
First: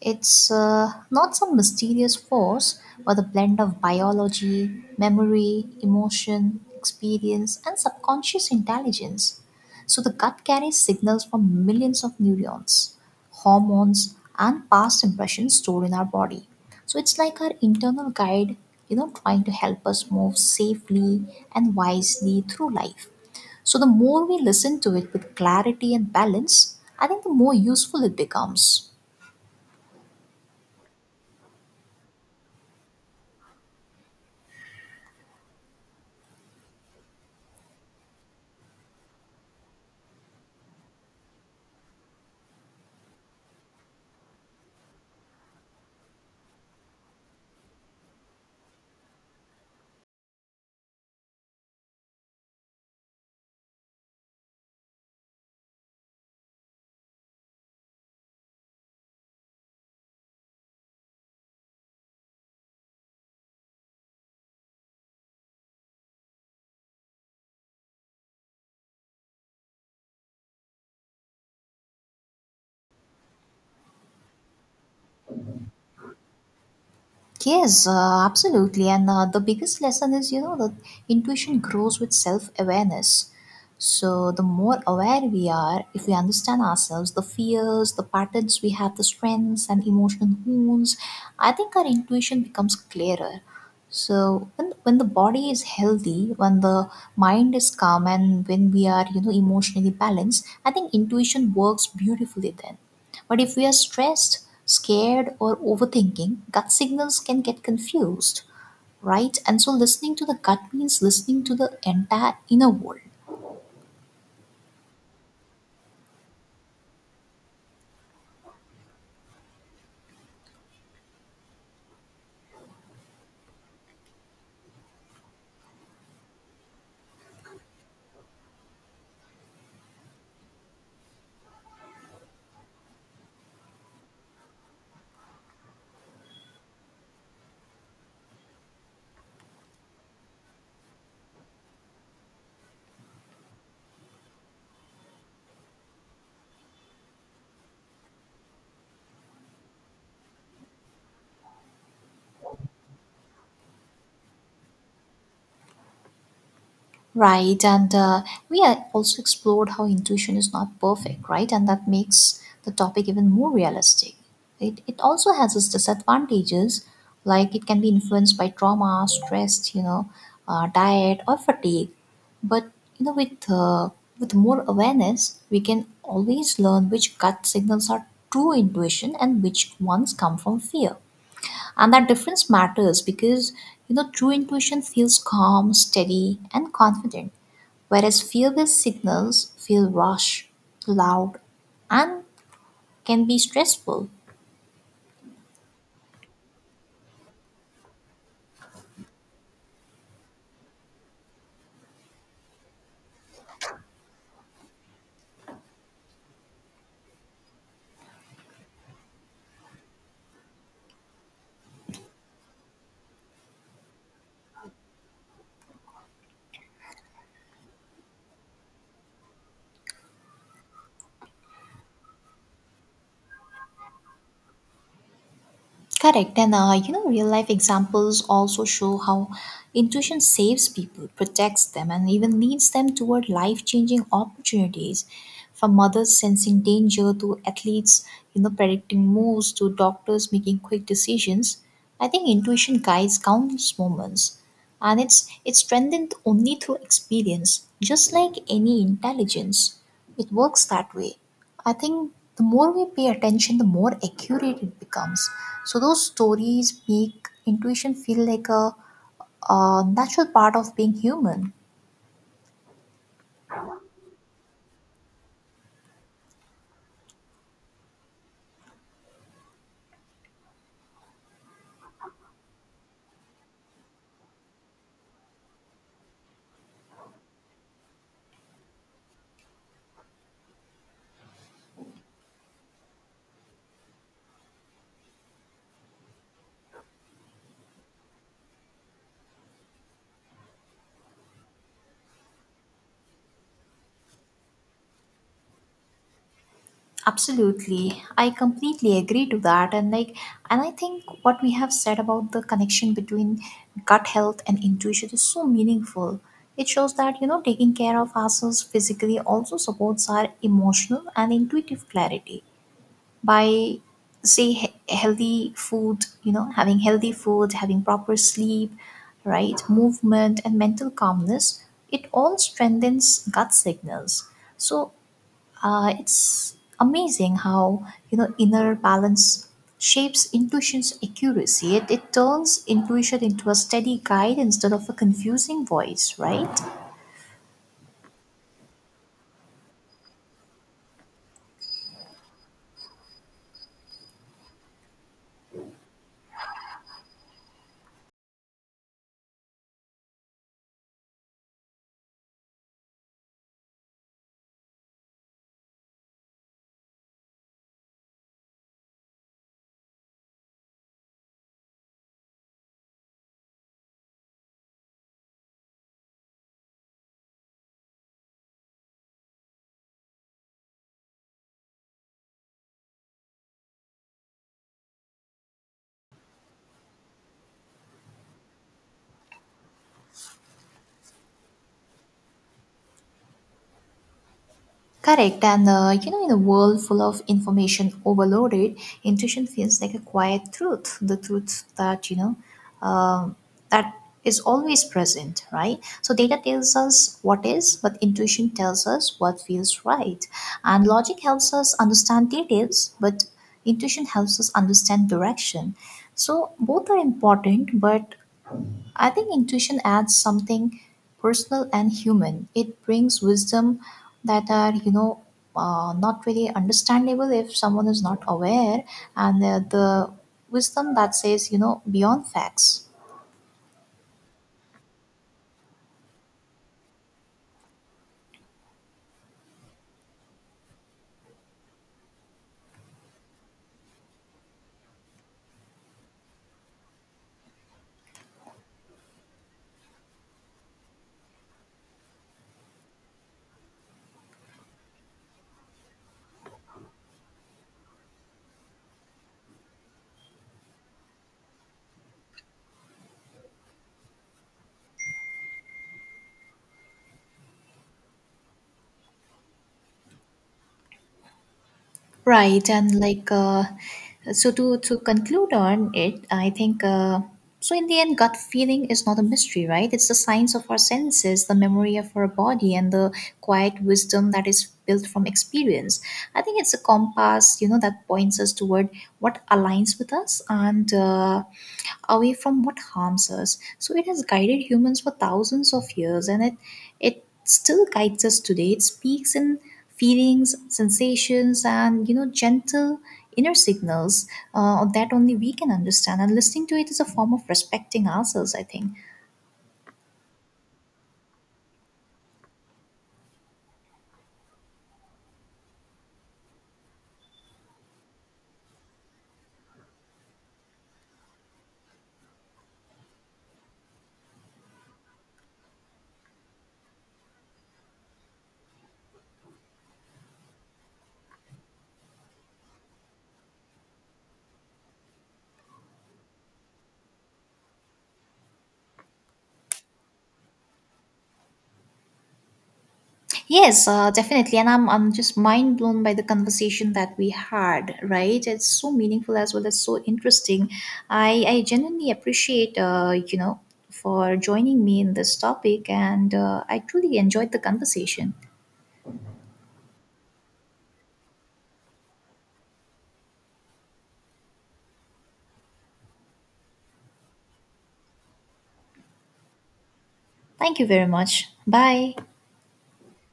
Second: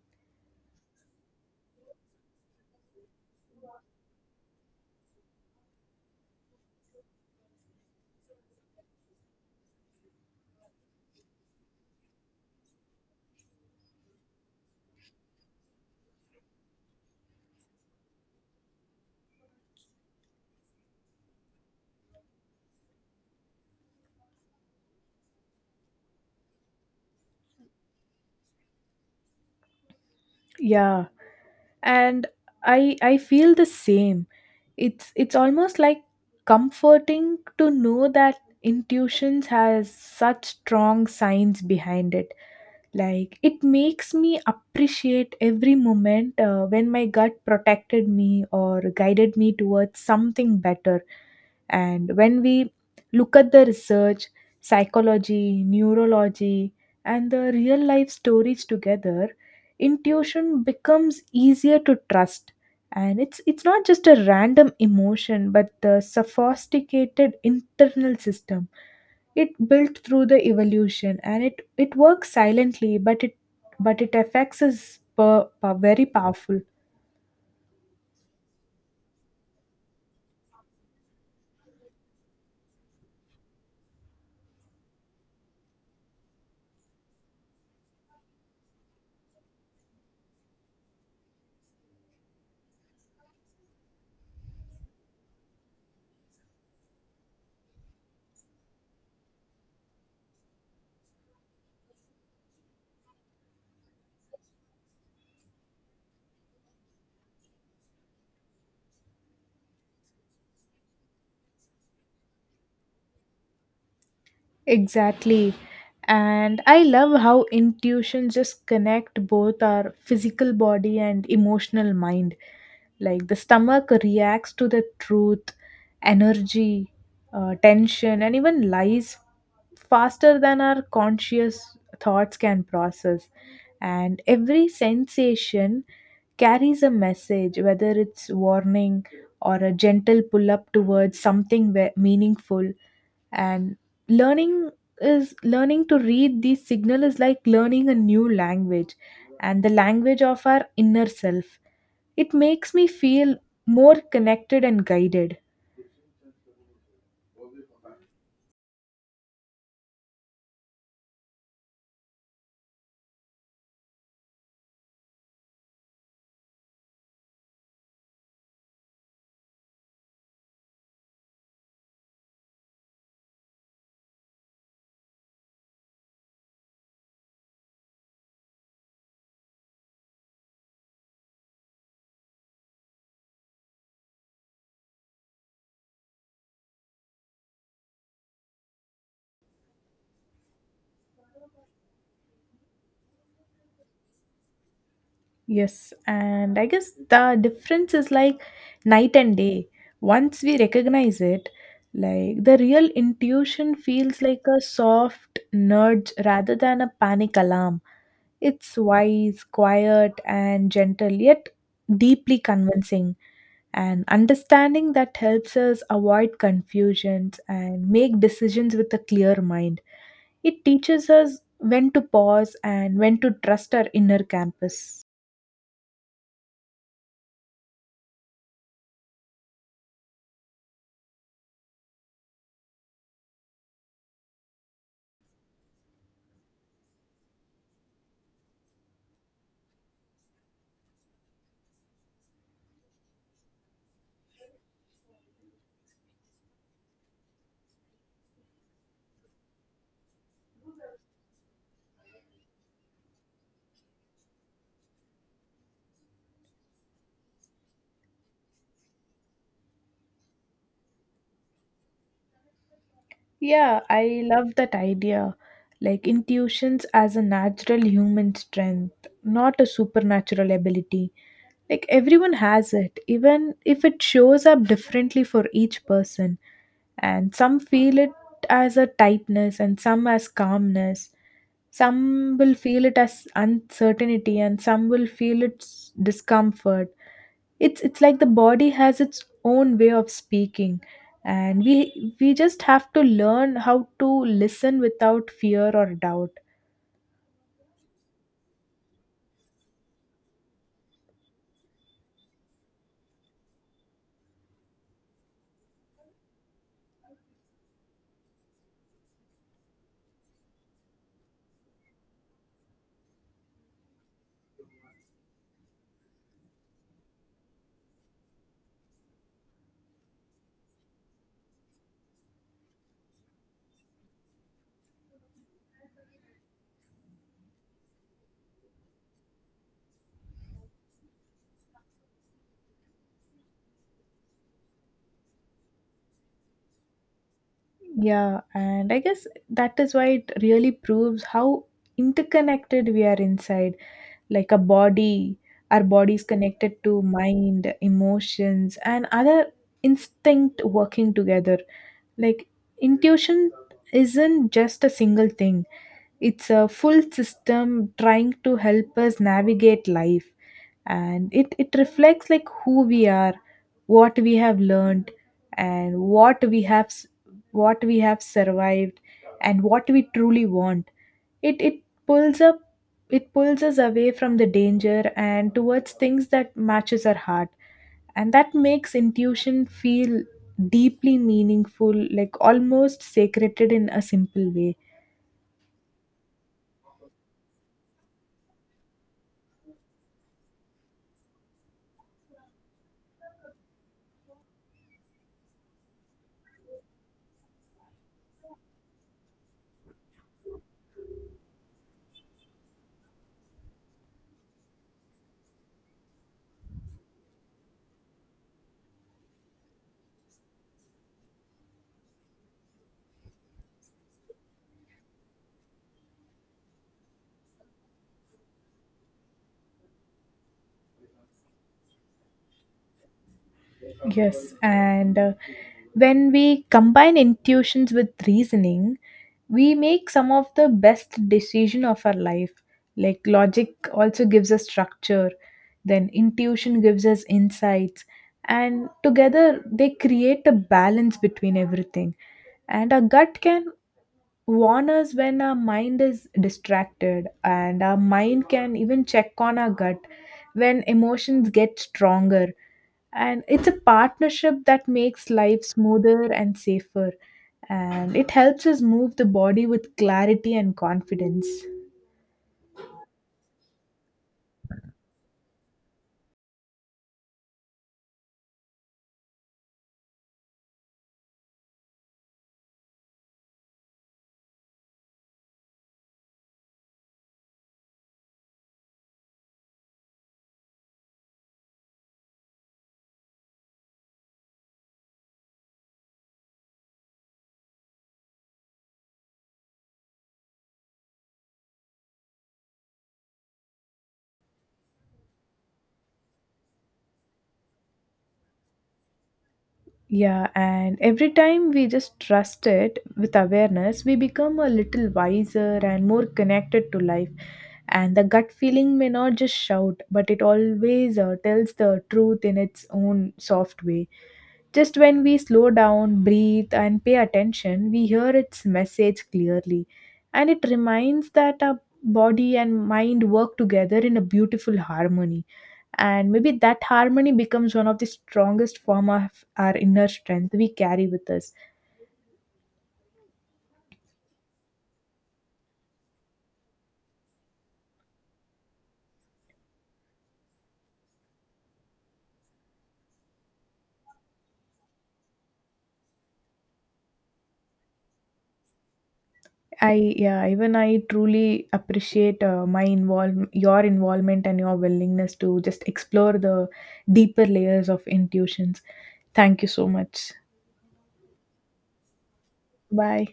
S1: It's not some mysterious force, but a blend of biology, memory, emotion, experience, and subconscious intelligence. So the gut carries signals from millions of neurons, hormones, and past impressions stored in our body. So it's like our internal guide, trying to help us move safely and wisely through life. So the more we listen to it with clarity and balance, I think the more useful it becomes.
S2: Yeah, and I feel the same. It's almost like comforting to know that intuitions has such strong science behind it. Like it makes me appreciate every moment when my gut protected me or guided me towards something better. And when we look at the research, psychology, neurology, and the real life stories together, intuition becomes easier to trust. And it's not just a random emotion, but the sophisticated internal system it built through the evolution. And it works silently, but it affects us very powerful.
S1: Yes, absolutely. And the biggest lesson is, that intuition grows with self awareness. So, the more aware we are, if we understand ourselves, the fears, the patterns we have, the strengths and emotional wounds, I think our intuition becomes clearer. So, when the body is healthy, when the mind is calm, and when we are, emotionally balanced, I think intuition works beautifully then. But if we are stressed, scared, or overthinking, gut signals can get confused, right? And so listening to the gut means listening to the entire inner world.
S2: Exactly, and I love how intuition just connect both our physical body and emotional mind. Like the stomach reacts to the truth, energy, tension, and even lies faster than our conscious thoughts can process. And every sensation carries a message, whether it's warning or a gentle pull up towards something meaningful. And learning learning to read these signal is like learning a new language, and the language of our inner self. It makes me feel more connected and guided.
S1: Right, and we also explored how intuition is not perfect, right? And that makes the topic even more realistic. It also has its disadvantages, like it can be influenced by trauma, stress, you know, diet, or fatigue. But you know, with more awareness, we can always learn which gut signals are true intuition and which ones come from fear. And that difference matters because true intuition feels calm, steady, and confident, whereas fear-based signals feel rush, loud, and can be stressful.
S2: Yes, and I guess the difference is like night and day. Once we recognize it, like the real intuition feels like a soft nudge rather than a panic alarm. It's wise, quiet, and gentle, yet deeply convincing. And understanding that helps us avoid confusions and make decisions with a clear mind. It teaches us when to pause and when to trust our inner compass.
S1: Correct, and you know, real life examples also show how intuition saves people, protects them, and even leads them toward life changing opportunities. From mothers sensing danger to athletes, predicting moves to doctors making quick decisions, I think intuition guides countless moments, and it's strengthened only through experience, just like any intelligence. It works that way. I think the more we pay attention, the more accurate it becomes. So those stories make intuition feel like a natural part of being human.
S2: Yeah, I love that idea. Like intuitions as a natural human strength, not a supernatural ability. Like everyone has it, even if it shows up differently for each person. And some feel it as a tightness, and some as calmness. Some will feel it as uncertainty, and some will feel its discomfort. It's like the body has its own way of speaking, and we just have to learn how to listen without fear or doubt.
S1: Absolutely, I completely agree to that, and I think what we have said about the connection between gut health and intuition is so meaningful. It shows that you know taking care of ourselves physically also supports our emotional and intuitive clarity, by healthy food, you know, having healthy food, having proper sleep, right movement and mental calmness. It all strengthens gut signals. So it's amazing how, you know, inner balance shapes intuition's accuracy. It turns intuition into a steady guide instead of a confusing voice, right?
S2: Yeah, and I guess that is why it really proves how interconnected we are inside. Like a body our body is connected to mind, emotions, and other instinct working together. Like intuition isn't just a single thing. It's a full system trying to help us navigate life, and it reflects like who we are, what we have learned, and what what we have survived, and what we truly want. It it pulls up it pulls us away from the danger and towards things that matches our heart, and that makes intuition feel deeply meaningful, like almost sacred in a simple way.
S1: Correct, and you know, in a world full of information overloaded, intuition feels like a quiet truth, the truth that um that is always present, right? So data tells us what is, but intuition tells us what feels right, and logic helps us understand details, but intuition helps us understand direction. So both are important, but I think intuition adds something personal and human. It brings wisdom that are, not really understandable if someone is not aware, and the wisdom that says, beyond facts.
S2: Yes, and when we combine intuitions with reasoning, we make some of the best decision of our life. Like logic also gives us structure, then intuition gives us insights, and together they create a balance between everything. And our gut can warn us when our mind is distracted, and our mind can even check on our gut when emotions get stronger. And it's a partnership that makes life smoother and safer, and it helps us move the body with clarity and confidence.
S1: Right, and like so to conclude on it, I think In the end, gut feeling is not a mystery, right? It's the science of our senses, the memory of our body, and the quiet wisdom that is built from experience. I think it's a compass, that points us toward what aligns with us and away from what harms us. So it has guided humans for thousands of years, and it still guides us today. It speaks in feelings, sensations, and gentle inner signals that only we can understand. And listening to it is a form of respecting ourselves, I think.
S2: Yeah, and every time we just trust it with awareness, we become a little wiser and more connected to life. And the gut feeling may not just shout, but it always tells the truth in its own soft way. Just when we slow down, breathe, and pay attention, we hear its message clearly. And it reminds that our body and mind work together in a beautiful harmony, and maybe that harmony becomes one of the strongest form of our inner strength we carry with us.
S1: Yes, definitely. And I'm just mind blown by the conversation that we had, right? It's so meaningful as well as so interesting. I genuinely appreciate, for joining me in this topic, and I truly enjoyed the conversation.
S2: I Yeah, even I truly appreciate my involve your involvement and your willingness to just explore the deeper layers of intuitions. Thank you so much.
S1: Thank you very much. Bye.
S2: Bye.